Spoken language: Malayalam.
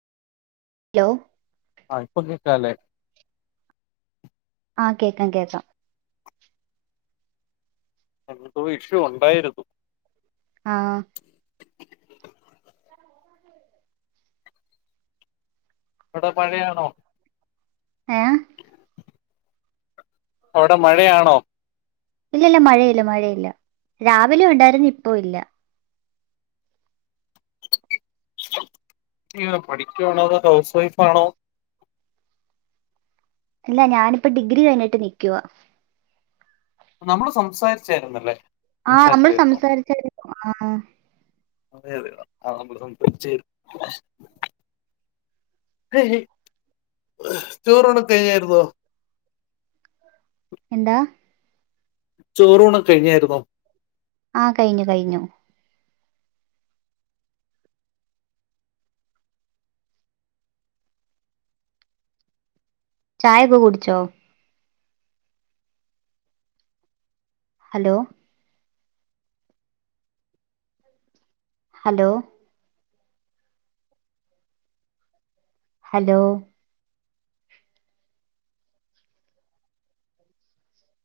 ലോ ആഹ ഇപ്പൊ കേക്കാലേ ആഹ് കേക്ക കേക്കാം എന്തോ ഇഷ്യു ഉണ്ടായിരുന്നു ആഹ ഇവിടെ പഴയയാണോ ഏ അവിടെ മഴയാണോ ഇല്ല ഇല്ല മഴയില്ല മഴയില്ല രാവിലെയ ഉണ്ടായിരുന്നു ഇപ്പ ഇല്ല ഇ പഠിക്കുവാണ ഹൗസ് വൈഫ്ാണോ അല്ല ഞാനിപ്പ ഡിഗ്രി കഴിഞ്ഞിട്ട് നിക്കവാ നമ്മള് സംസാരിച്ചായിുന്നല്ലേ ആഹ നമ്മൾ സംസാരിച്ചായിരുന്നു ആ അതെ അതെയ ആ നമ്മൾ സംസാരിച്ച ചോറ്ണ കഴിഞ്ഞായിരുന്നോ എന്താ ചോറൂണം കഴിഞ്ഞായിരുന്നോ ആഹ കഴിഞ്ഞു കഴിഞ്ഞു ചായൊക്കെ കുടിച്ചോ ഹലോ ഹലോ ഹലോ